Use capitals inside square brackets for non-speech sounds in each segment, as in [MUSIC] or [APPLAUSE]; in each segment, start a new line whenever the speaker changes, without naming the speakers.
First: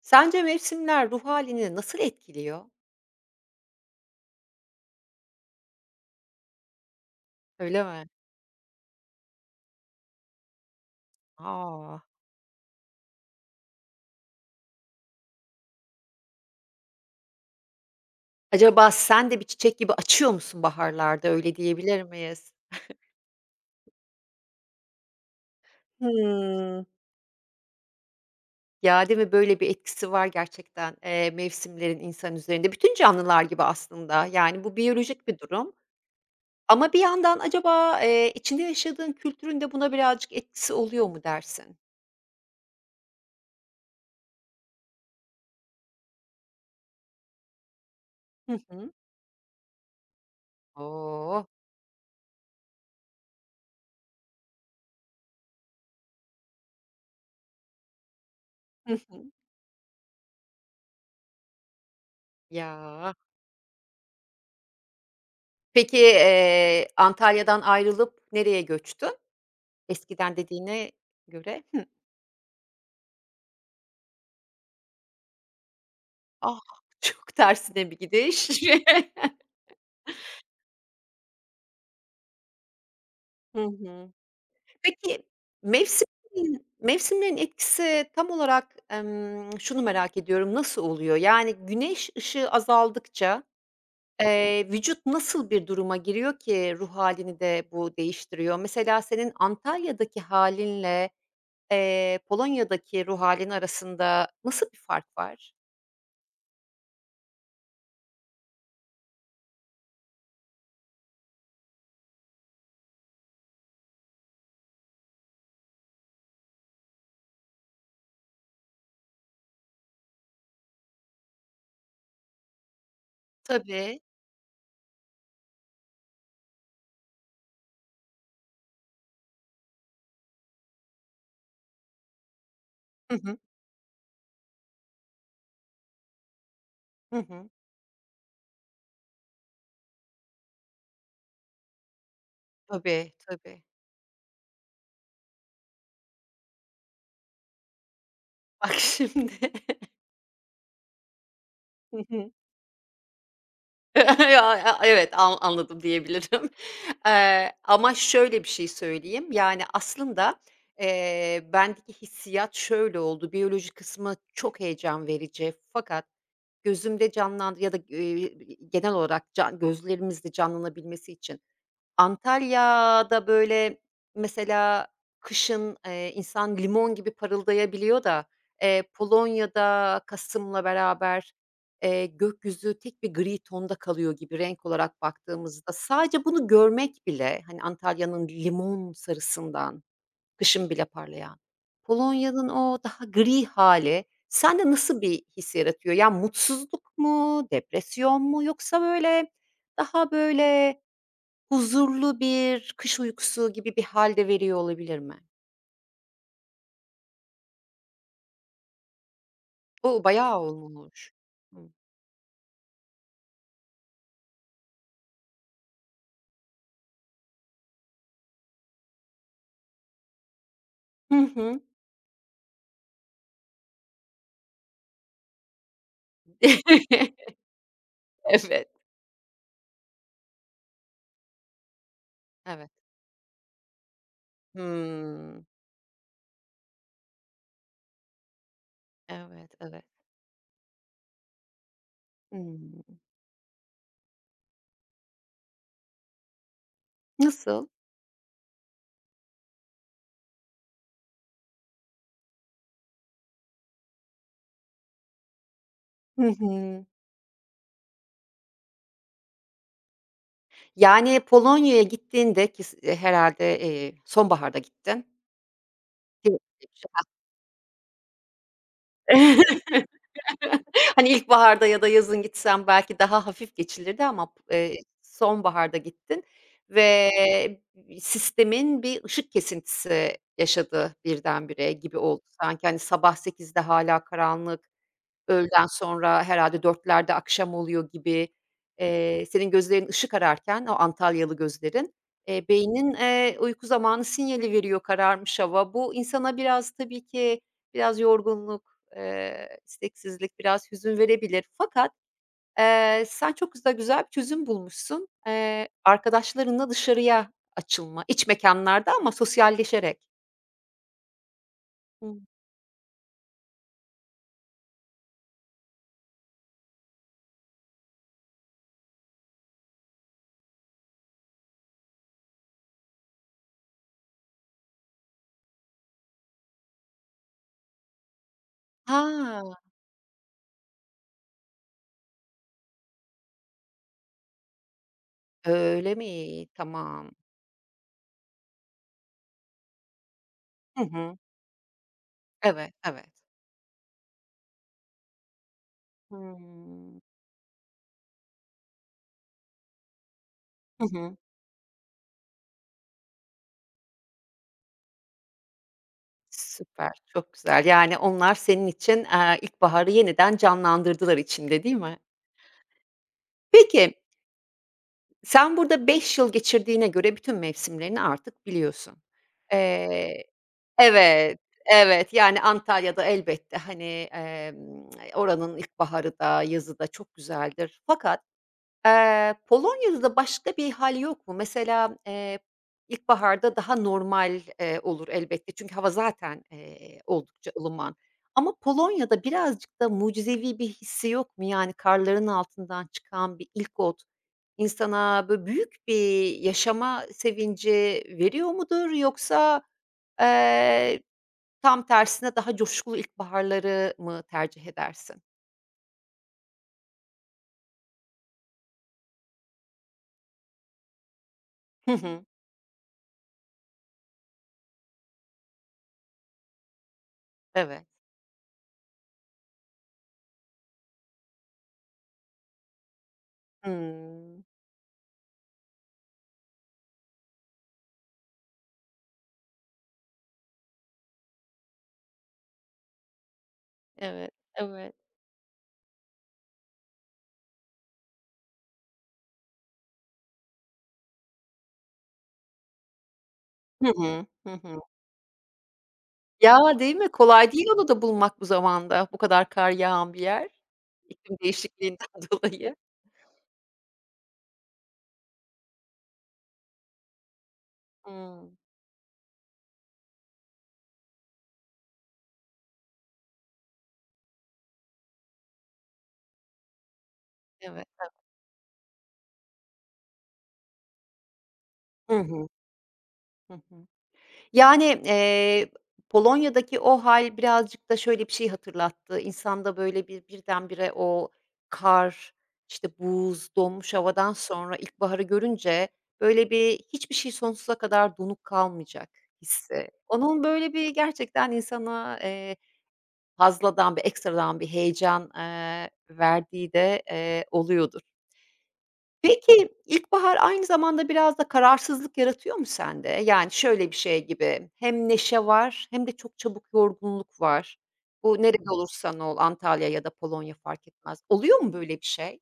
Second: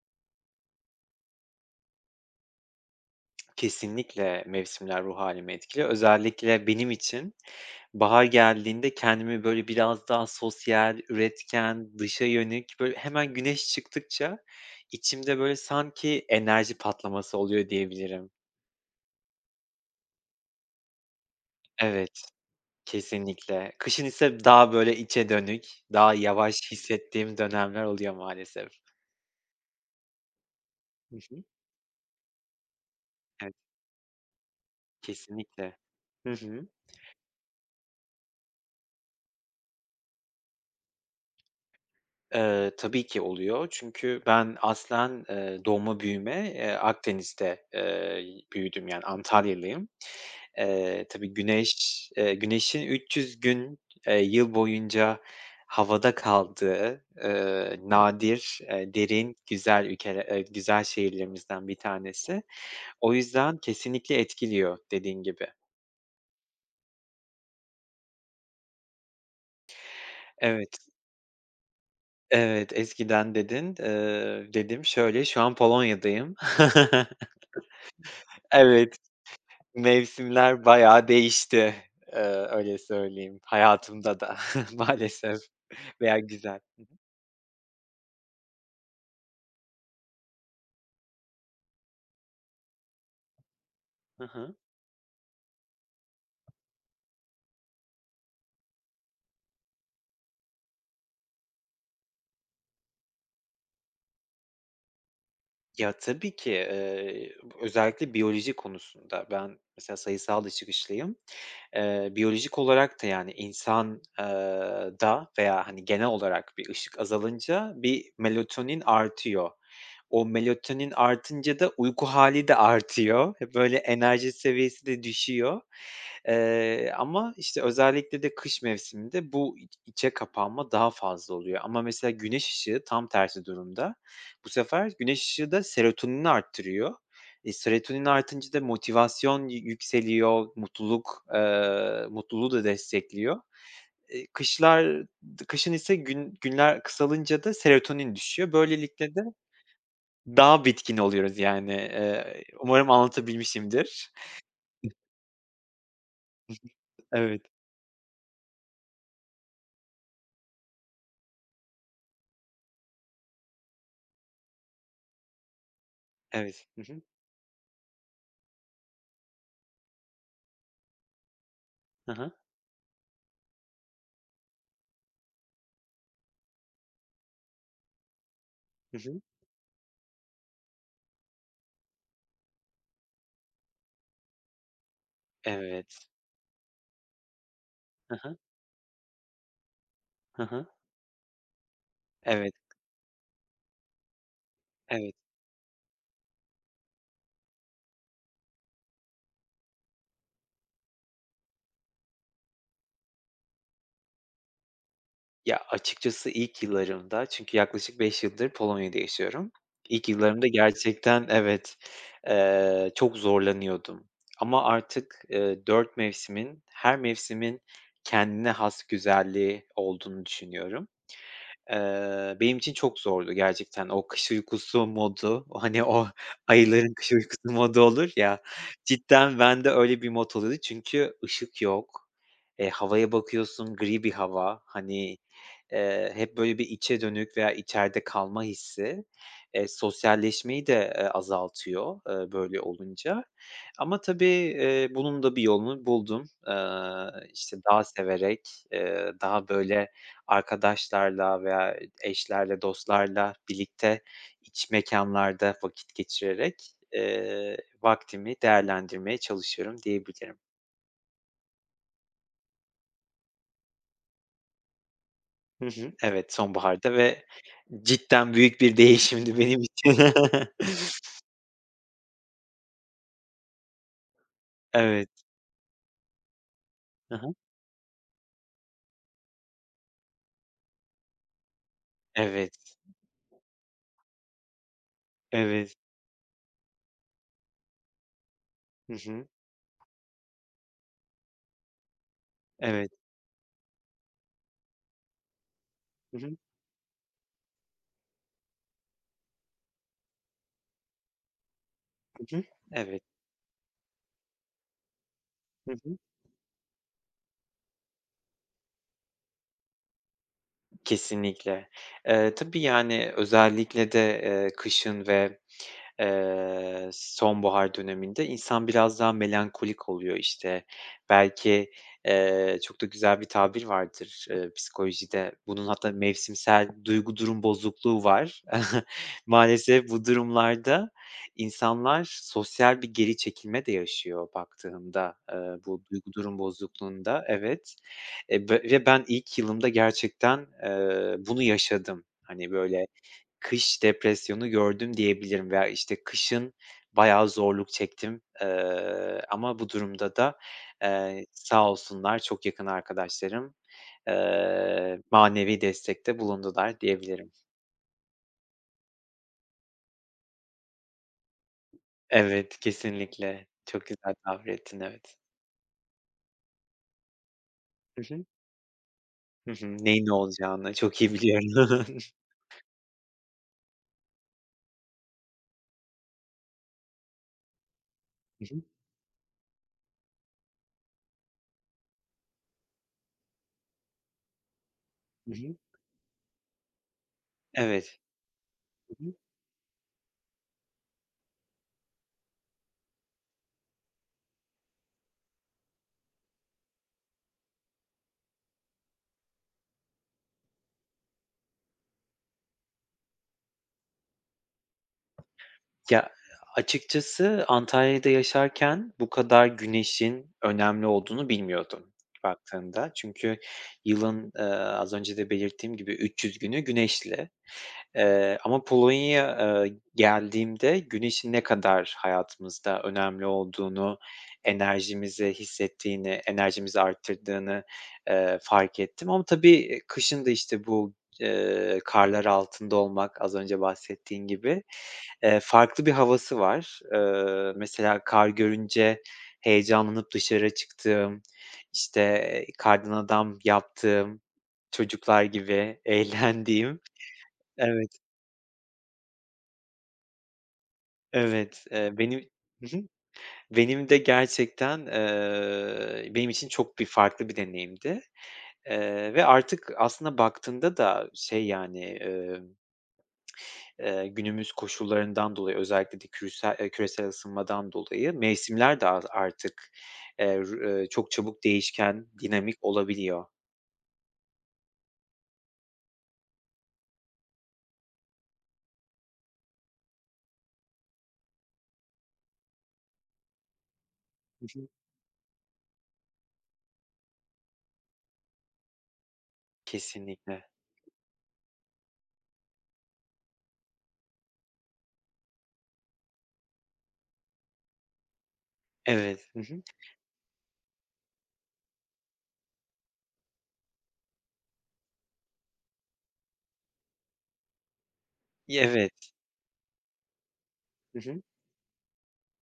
Sence mevsimler ruh halini nasıl etkiliyor?
Kesinlikle mevsimler ruh hâlimi etkiliyor. Özellikle benim için
Öyle mi?
bahar geldiğinde kendimi, böyle, biraz daha sosyal, üretken,
A!
dışa yönelik, böyle, hemen güneş çıktıkça içimde, böyle, sanki enerji patlaması oluyor diyebilirim.
Acaba sen de bir çiçek gibi açıyor musun baharlarda, öyle diyebilir
Evet,
miyiz?
kesinlikle. Kışın ise daha, böyle, içe dönük, daha yavaş
Hımm.
hissettiğim dönemler oluyor maalesef.
Ya, değil mi? Böyle bir etkisi var gerçekten,
Hı hı.
mevsimlerin insan üzerinde. Bütün canlılar
Evet,
gibi aslında. Yani bu biyolojik bir durum
kesinlikle. Hı hı.
ama bir yandan acaba, içinde yaşadığın kültürün de buna birazcık etkisi oluyor mu dersin?
Tabii ki oluyor. Çünkü ben aslen, doğma büyüme, Akdeniz'de,
Hı
büyüdüm,
hı.
yani Antalyalıyım. Tabii
Oh!
güneşin 300 gün, yıl boyunca havada kaldığı, nadir,
Hı hı.
derin, güzel ülkele güzel şehirlerimizden bir tanesi.
Ya.
O yüzden kesinlikle etkiliyor dediğin gibi.
Peki, Antalya'dan ayrılıp nereye göçtün? Eskiden
Evet,
dediğine göre, hımm,
evet, eskiden dedin, dedim. Şöyle, şu an Polonya'dayım.
ah, [LAUGHS] çok
[LAUGHS]
tersine bir gidiş.
Evet.
[LAUGHS]
Mevsimler bayağı değişti, eee, öyle söyleyeyim
Hı hı.
hayatımda da [LAUGHS]
Peki,
maalesef veya güzel.
mevsimlerin etkisi tam olarak, şunu merak ediyorum, nasıl oluyor? Yani güneş ışığı azaldıkça,
Hı hı.
vücut nasıl bir duruma giriyor ki ruh halini de bu değiştiriyor? Mesela senin Antalya'daki halinle Polonya'daki ruh halin arasında nasıl bir fark var?
Ya, tabii ki, özellikle biyoloji konusunda ben mesela sayısal da çıkışlıyım. Biyolojik olarak da, yani, insan, da veya, hani, genel olarak bir ışık azalınca bir melatonin artıyor. O melatonin artınca da uyku hali de artıyor. [LAUGHS] Böyle,
Tabii.
enerji seviyesi de düşüyor. Ama, işte, özellikle de kış mevsiminde bu iç içe kapanma daha fazla oluyor ama mesela güneş ışığı tam
Hı hı.
tersi durumda. Bu sefer güneş ışığı da serotonini arttırıyor.
Hı hı.
Serotonin artınca da motivasyon yükseliyor, mutluluk, mutluluğu da
Tabii,
destekliyor.
tabii.
Kışlar kışın ise günler kısalınca da serotonin düşüyor.
Bak
Böylelikle de
şimdi.
daha bitkin oluyoruz yani.
[LAUGHS] Hı hı.
Umarım anlatabilmişimdir.
[LAUGHS] Ya, ya, evet, anladım diyebilirim. [LAUGHS]
Evet,
Ama şöyle bir şey söyleyeyim, yani, aslında, bendeki hissiyat şöyle oldu, biyoloji kısmı çok heyecan verici fakat
evet. Hı hı.
gözümde canlandı ya da, genel olarak can gözlerimizde canlanabilmesi için
Hı hı.
Antalya'da, böyle, mesela kışın, insan limon gibi parıldayabiliyor da,
Hı hı.
Polonya'da kasımla beraber, gökyüzü tek bir gri tonda kalıyor gibi renk olarak baktığımızda.
Evet.
Sadece bunu görmek bile, hani,
Hı
Antalya'nın
hı.
limon sarısından,
Hı hı.
kışın bile parlayan, Polonya'nın
Evet,
o daha gri hali sende nasıl
evet.
bir his yaratıyor? Ya, mutsuzluk mu, depresyon mu yoksa, böyle, daha, böyle huzurlu bir kış uykusu gibi bir hâl de veriyor olabilir mi?
Ya, açıkçası ilk yıllarımda çünkü yaklaşık 5 yıldır Polonya'da yaşıyorum.
O,
İlk
bayağı
yıllarımda
olmuş.
gerçekten
Hıı.
evet, çok zorlanıyordum ama artık, 4 mevsimin, her mevsimin kendine has güzelliği olduğunu düşünüyorum.
Hı hı.
Benim için çok zordu gerçekten. O kış uykusu modu, [LAUGHS] o hani, o ayıların kış
[LAUGHS]
uykusu modu olur ya,
Evet,
cidden bende öyle bir mod oluyordu çünkü ışık yok.
evet.
Havaya bakıyorsun gri bir hava, hani,
Hımm.
hep böyle bir içe dönük veya içeride kalma hissi.
Evet,
Eee,
evet.
sosyalleşmeyi de, azaltıyor, böyle
Hımm.
olunca ama tabii, bunun da bir yolunu buldum. İşte,
Nasıl?
dağ severek, daha böyle arkadaşlarla veya eşlerle, dostlarla birlikte iç mekânlarda vakit
Hı
geçirerek,
hı.
vaktimi değerlendirmeye çalışıyorum diyebilirim.
Yani Polonya'ya gittiğinde herhâlde, sonbaharda gittin.
Hı hı. Evet, sonbaharda
[LAUGHS]
ve cidden büyük bir değişimdi benim
[UNINTELLIGIBLE]
için.
[LAUGHS]
[LAUGHS]
Hani, ilkbaharda ya da yazın gitsen belki daha hafif geçilirdi ama,
Evet.
sonbaharda gittin ve
Hı hı.
sistemin bir ışık kesintisi yaşadı birdenbire gibi oldu sanki.
Evet,
Hani, sabah 8'de hala karanlık, öğleden
evet.
sonra herhâlde 16.00'lerde akşam oluyor gibi.
Hı hı.
Senin gözlerin ışık ararken, o Antalyalı gözlerin,
Evet.
beynin, uyku zamanı sinyali veriyor kararmış hava. Bu
Hı
insana
hı.
biraz tabii ki biraz yorgunluk, isteksizlik, biraz hüzün verebilir. Fakat,
Hı hı. Evet.
sen çok güzel bir çözüm bulmuşsun.
Hı hı.
Arkadaşlarınla dışarıya açılma, iç mekânlarda ama sosyalleşerek.
Kesinlikle.
Hımm.
Tabii, yani, özellikle de, kışın ve sonbahar döneminde insan biraz daha melankolik oluyor, işte. Belki, çok da güzel bir tabir vardır, psikolojide. Bunun hatta mevsimsel duygu durum bozukluğu var. [LAUGHS]
Ha,
Maalesef bu durumlarda insanlar sosyal bir geri çekilme de yaşıyor baktığımda bu
öyle
duygu durum
mi? Tamam.
bozukluğunda. Evet, b ve ben ilk yılımda gerçekten,
Hı hı.
bunu yaşadım. Hani,
Evet,
böyle
evet.
kış depresyonu gördüm diyebilirim veya, işte, kışın
Hımm.
bayağı zorluk çektim. Ama bu durumda da,
Hı hı.
sağ olsunlar çok yakın arkadaşlarım, manevi destekte bulundular
Süper, çok
diyebilirim.
güzel. Yani onlar senin için, ilkbaharı yeniden canlandırdılar içinde, değil mi?
Evet, kesinlikle.
Peki,
Çok güzel tabir ettin, evet.
sen burada 5 yıl geçirdiğine göre bütün mevsimlerini
Hı hı.
artık biliyorsun.
Hı hı. Neyin ne
Eee
olacağını çok iyi
Evet,
biliyorum. [LAUGHS]
evet, yani Antalya'da elbette, hani, emm, oranın ilkbaharı da yazı da çok güzeldir. Fakat
Hı hı.
Polonya'da da başka bir hal yok mu? Mesela, ilkbaharda daha normal, olur
Hı
elbette
hı.
çünkü hava zaten, oldukça
[LAUGHS]
ılıman
Evet.
ama Polonya'da birazcık da mucizevi bir hissi yok mu? Yani karların altından çıkan bir ilk ot insana, böyle, büyük bir yaşama sevinci veriyor mudur yoksa, eee, tam tersine daha coşkulu ilkbaharları mı tercih edersin?
Ya, açıkçası Antalya'da yaşarken bu kadar güneşin önemli olduğunu
Hı
bilmiyordum
hı.
baktığında. Çünkü yılın, az önce de belirttiğim gibi 300 günü güneşli.
Evet.
Ama Polonya'ya, geldiğimde güneşin ne kadar hayatımızda önemli olduğunu,
Hımm.
enerjimizi hissettiğini, enerjimizi arttırdığını, fark ettim. Ama tabii, kışın da, işte, bu, karlar altında olmak, az önce bahsettiğin
Evet,
gibi,
evet.
farklı bir havası var. Mesela kar görünce heyecanlanıp dışarı çıktığım, işte, kardan adam
Hı
yaptığım,
hı. Hı hı.
çocuklar gibi [LAUGHS]
Ya,
eğlendiğim.
değil mi? Kolay değil onu
Evet.
da bulmak bu zamanda, bu kadar kar yağan bir yer, iklim
Evet,
değişikliğinden
benim.
[LAUGHS] dolayı.
Hı hı. Benim de gerçekten, benim için çok bir farklı bir deneyimdi,
Hımm.
ve artık aslında baktığında da şey, yani, günümüz koşullarından dolayı özellikle de küresel ısınmadan
Evet.
dolayı mevsimler de artık, r çok çabuk değişken,
Hı hı.
dinamik olabiliyor.
Hı hı. Yani, Polonya'daki o hâl birazcık da şöyle bir şey hatırlattı. İnsanda böyle bir birdenbire o kar, işte, buz, donmuş havadan
Hı hı.
sonra ilkbaharı görünce böyle bir hiçbir şey sonsuza kadar donuk kalmayacak hissi. Onun
Kesinlikle.
böyle bir gerçekten insana. Fazladan bir ekstradan bir heyecan, verdiği de, oluyordur.
Evet. Hı hı.
Peki, ilkbahar aynı zamanda biraz da kararsızlık yaratıyor mu sende? Yani, şöyle bir şey gibi, hem neşe var hem de çok çabuk yorgunluk var. Bu nerede
Evet.
olursan ol, Antalya ya da Polonya fark
Hı
etmez.
hı.
Oluyor mu böyle bir şey?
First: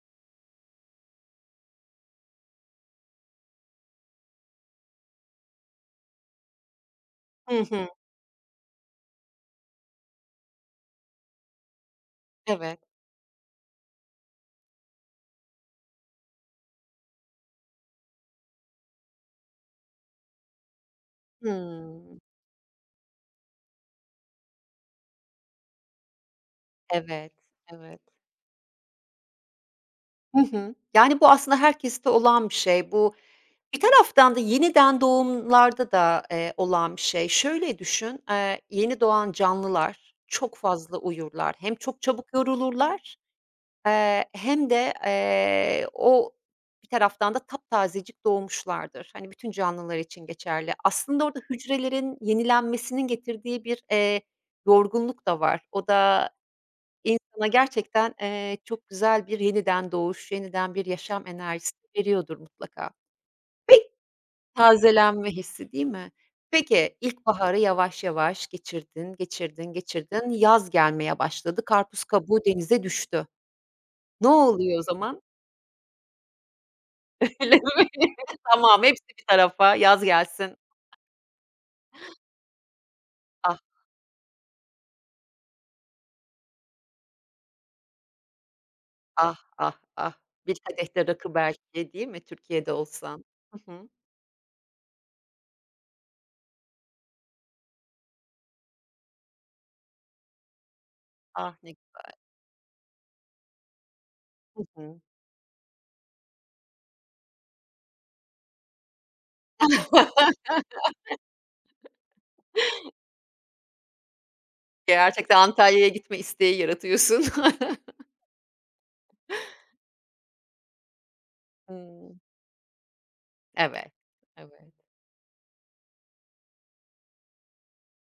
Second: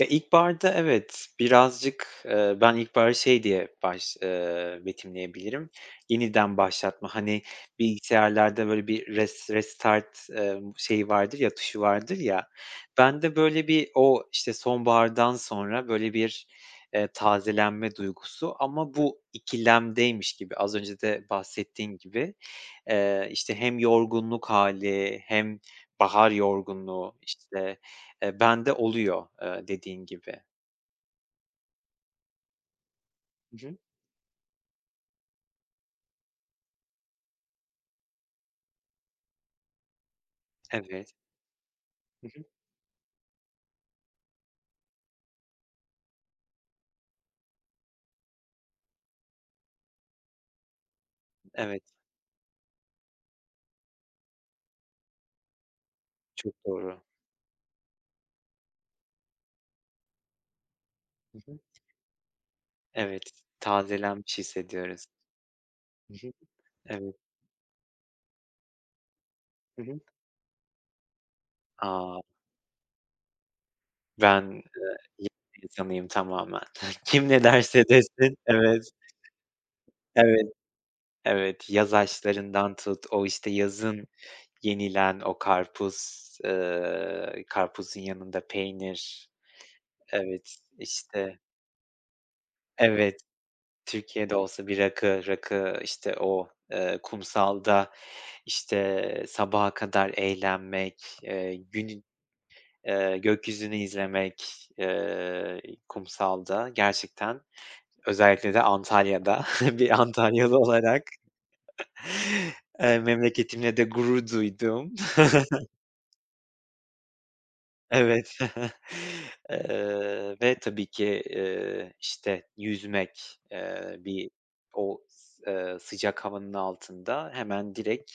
Ya, ilkbaharda evet, birazcık, ben ilkbaharı şey diye baş betimleyebilirim, yeniden başlatma. Hani,
Hı hı.
bilgisayarlarda böyle bir restart, şeyi vardır ya, tuşu vardır ya,
Evet.
ben de böyle bir o, işte, sonbahardan sonra böyle bir, tazelenme duygusu ama bu ikilemdeymiş gibi, az önce de bahsettiğin
Hımm.
gibi. İşte, hem yorgunluk hali hem bahar yorgunluğu,
Evet,
işte.
evet.
Bende oluyor, dediğin
Hı
gibi.
hı. Yani, bu aslında herkeste olan bir şey. Bu
Hı hı.
bir taraftan da yeniden doğumlarda da, olan bir şey. Şöyle düşün, yeni doğan canlılar çok fazla
Evet.
uyurlar. Hem çok
Hı
çabuk
hı.
yorulurlar, hem de, o bir taraftan da taptazecik doğmuşlardır. Hani, bütün canlılar için geçerli. Aslında orada
Evet,
hücrelerin yenilenmesinin getirdiği bir, yorgunluk da var. O da
çok doğru.
insana gerçekten, çok güzel bir yeniden doğuş, yeniden bir yaşam
Hı hı.
enerjisi veriyordur mutlaka.
Evet, tazelenmiş hissediyoruz.
Tazelenme hissi, değil mi?
Hı hı.
Peki,
Evet.
ilkbaharı yavaş yavaş geçirdin, geçirdin,
Hı hı.
geçirdin. Yaz gelmeye başladı. Karpuz
A!
kabuğu denize düştü. Ne
Ben,
oluyor o zaman?
yeni bir insanıyım tamamen. [LAUGHS] Kim
[LAUGHS]
ne
Öyle mi?
derse desin.
Tamam,
Evet,
hepsi bir tarafa. Yaz
evet,
gelsin.
evet. Yaz ağaçlarından tut, o, işte,
Ah,
yazın yenilen o karpuz, karpuzun yanında peynir.
ah, ah, ah. Bir
Evet,
kadeh de rakı
işte.
belki, değil mi? Türkiye'de
Evet.
olsan. Hı hı.
Türkiye'de olsa bir rakı, rakı, işte, o, kumsalda, işte, sabaha kadar eğlenmek,
Ah, ne.
günü, gökyüzünü
Hı
izlemek,
hı.
kumsalda gerçekten özellikle de Antalya'da [LAUGHS] bir
[LAUGHS]
Antalyalı olarak, memleketimle de gurur duydum.
Gerçekten Antalya'ya gitme isteği yaratıyorsun. [LAUGHS]
Evet. [LAUGHS] Ve tabii ki,
Hımm.
işte, yüzmek,
Evet,
bir
evet.
o s sıcak havanın altında hemen direkt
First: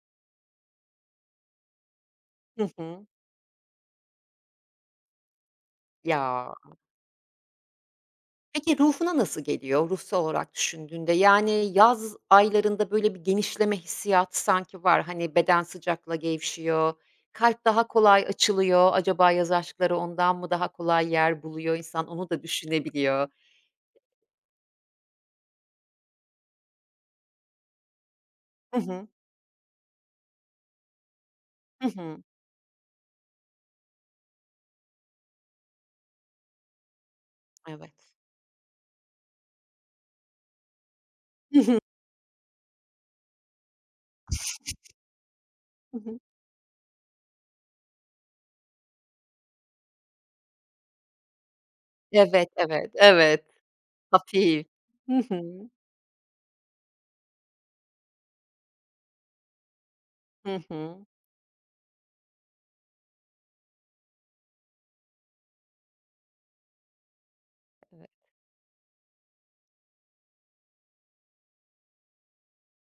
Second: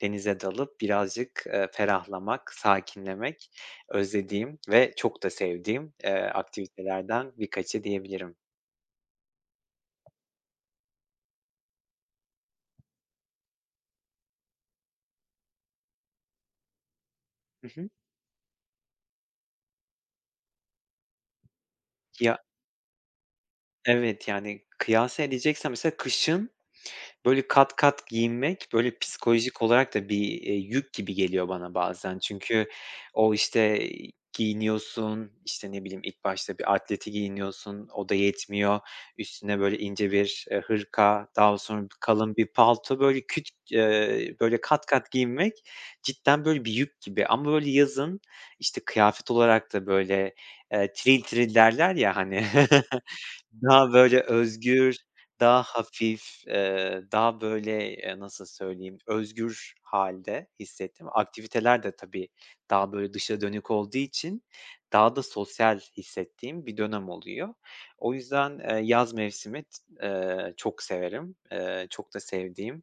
denize dalıp birazcık, ferahlamak,
Hı hı.
sakinlemek özlediğim ve çok da sevdiğim,
Ya.
aktivitelerden birkaçı diyebilirim.
Peki ruhuna nasıl geliyor, ruhsal olarak düşündüğünde? Yani yaz aylarında böyle bir genişleme hissiyatı sanki var. Hani beden sıcakla gevşiyor, kalp
Hı
daha
hı.
kolay açılıyor. Acaba yaz aşkları ondan mı daha kolay yer buluyor? İnsan onu
Ya,
da düşünebiliyor.
evet, yani, kıyas edeceksen mesela kışın böyle kat kat giyinmek,
Hı
böyle,
hı,
psikolojik olarak da bir, yük gibi geliyor bana
hı
bazen.
hı.
Çünkü o, işte, giyiniyorsun, işte, ne bileyim, ilk başta bir atleti giyiniyorsun, o
Evet.
da yetmiyor. Üstüne, böyle, ince bir, hırka, daha sonra bir
[LAUGHS]
kalın bir palto, böyle, küt böyle, kat kat giyinmek
Hı hı, hı hı.
cidden, böyle, bir yük gibi ama, böyle, yazın, işte, kıyafet olarak da, böyle, "tril tril" derler ya, hani.
Evet, evet,
[LAUGHS]
evet.
Daha böyle
Hafif.
özgür,
Hı hı,
daha hafif, daha böyle, nasıl söyleyeyim, özgür hâlde
hı hı.
hissettim. Aktiviteler de tabii daha böyle dışa dönük olduğu için daha da sosyal hissettiğim bir dönem oluyor.
Evet.
O yüzden, yaz mevsimi t çok severim. Çok da sevdiğim,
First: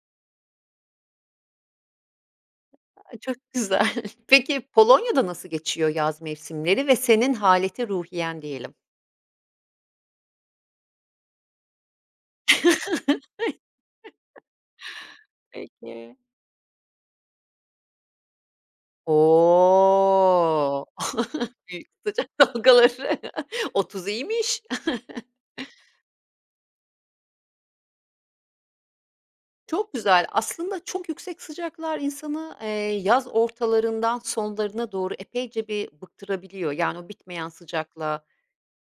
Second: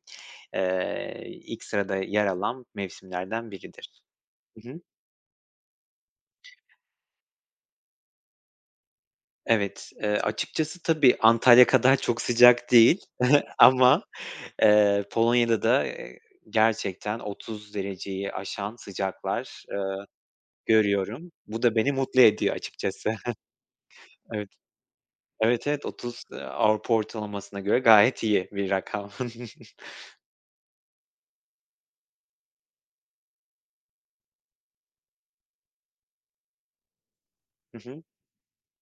ilk sırada yer alan
A, çok
mevsimlerden
güzel.
biridir.
[LAUGHS] Peki
Hı hı.
Polonya'da nasıl geçiyor yaz mevsimleri ve senin haleti ruhiyen diyelim?
Evet, açıkçası tabii Antalya kadar çok sıcak değil [LAUGHS] ama, Polonya'da da,
Peki.
gerçekten 30 dereceyi aşan sıcaklar,
O!
görüyorum.
[LAUGHS]
Bu da
Büyük
beni mutlu
sıcak
ediyor açıkçası.
dalgaları.
[LAUGHS]
[LAUGHS] 30
Evet.
iyiymiş. [LAUGHS]
Evet, evet, 30, Avrupa ortalamasına göre gayet iyi bir rakam. [LAUGHS]
Çok güzel. Aslında çok yüksek sıcaklar insanı, yaz ortalarından sonlarına doğru epeyce bir bıktırabiliyor. Yani o bitmeyen
Hı hı.
sıcakla,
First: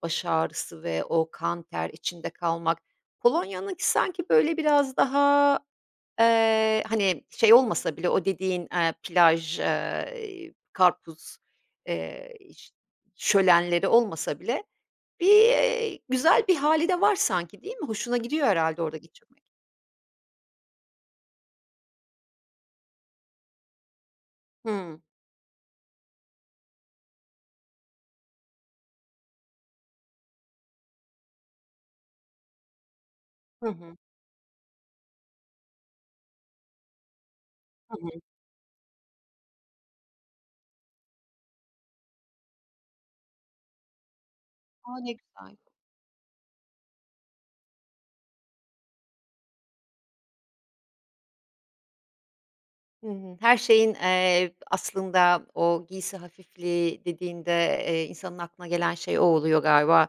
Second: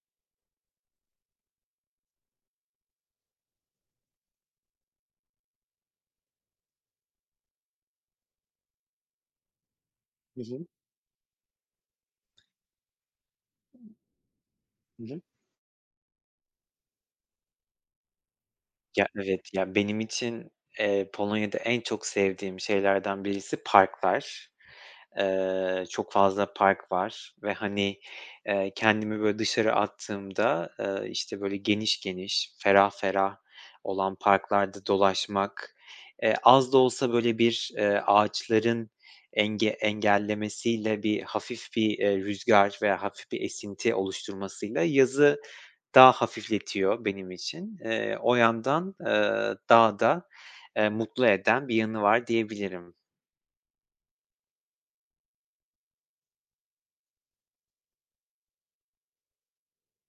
baş ağrısı ve o kan ter içinde kalmak. Polonya'nınki sanki böyle biraz daha, hani, şey olmasa bile o dediğin, plaj,
Hı hı.
karpuz, eee, ş şölenleri olmasa bile
Hı hı.
bir, güzel bir hâli de var sanki, değil mi? Hoşuna gidiyor herhâlde orada
Ya,
geçirmek.
evet, ya, benim için, Polonya'da en çok sevdiğim şeylerden birisi parklar.
Hımm.
Çok fazla park var ve, hani, kendimi böyle dışarı attığımda, işte, böyle geniş geniş, ferah ferah
Hı hı.
olan parklarda dolaşmak, az da olsa böyle bir,
Hı hı.
ağaçların engellemesiyle bir hafif bir, rüzgar veya hafif bir esinti oluşturmasıyla
A, ne
yazı
güzel.
daha hafifletiyor benim için. O yandan, daha da, mutlu eden bir yanı var diyebilirim.
Hı hı. Her şeyin, aslında o giysi hafifliği dediğinde, insanın aklına gelen şey o oluyor galiba.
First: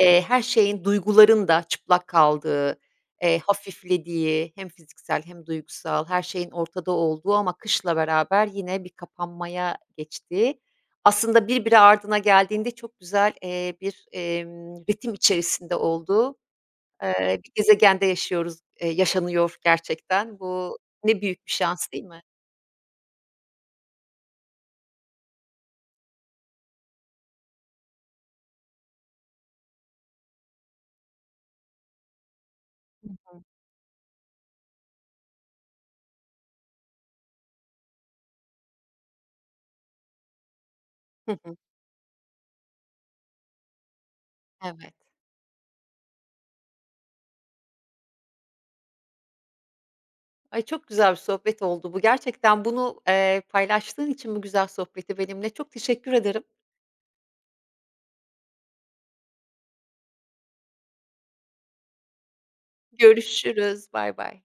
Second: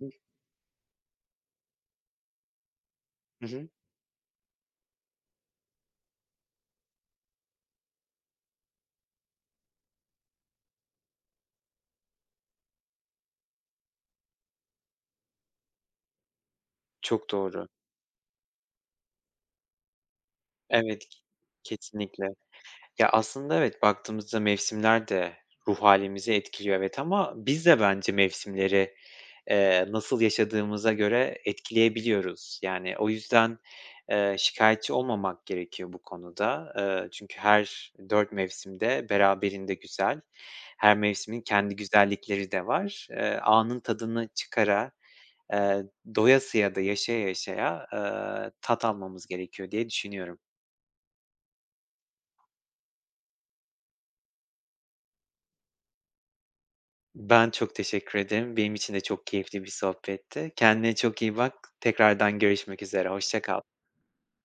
Hı hı.
Her şeyin, duyguların da çıplak kaldığı,
Hı hı.
hafiflediği, hem fiziksel hem duygusal her şeyin ortada olduğu ama kışla beraber yine bir kapanmaya geçtiği, aslında birbiri ardına geldiğinde çok güzel, bir, ritim içerisinde olduğu,
Çok
bir
doğru.
gezegende yaşıyoruz, yaşanıyor gerçekten. Bu
Evet,
ne büyük bir şans değil mi?
kesinlikle. Ya, aslında evet, baktığımızda mevsimler de ruh halimizi etkiliyor evet ama biz de bence mevsimleri, nasıl yaşadığımıza göre etkileyebiliyoruz. Yani, o yüzden, şikâyetçi olmamak gerekiyor bu konuda. Çünkü her 4 mevsimde beraberinde güzel. Her
Hı
mevsimin
hı.
kendi güzellikleri de var. Anın tadını çıkara,
Evet.
eee, doyasıya da yaşaya yaşaya, tat almamız gerekiyor diye düşünüyorum.
Ay, çok güzel bir sohbet oldu bu. Gerçekten bunu, paylaştığın için bu güzel sohbeti benimle çok teşekkür ederim.
Ben çok teşekkür ederim. Benim için de çok keyifli bir sohbetti. Kendine çok iyi bak. Tekrardan görüşmek üzere. Hoşça kal.
Görüşürüz. Bay bay.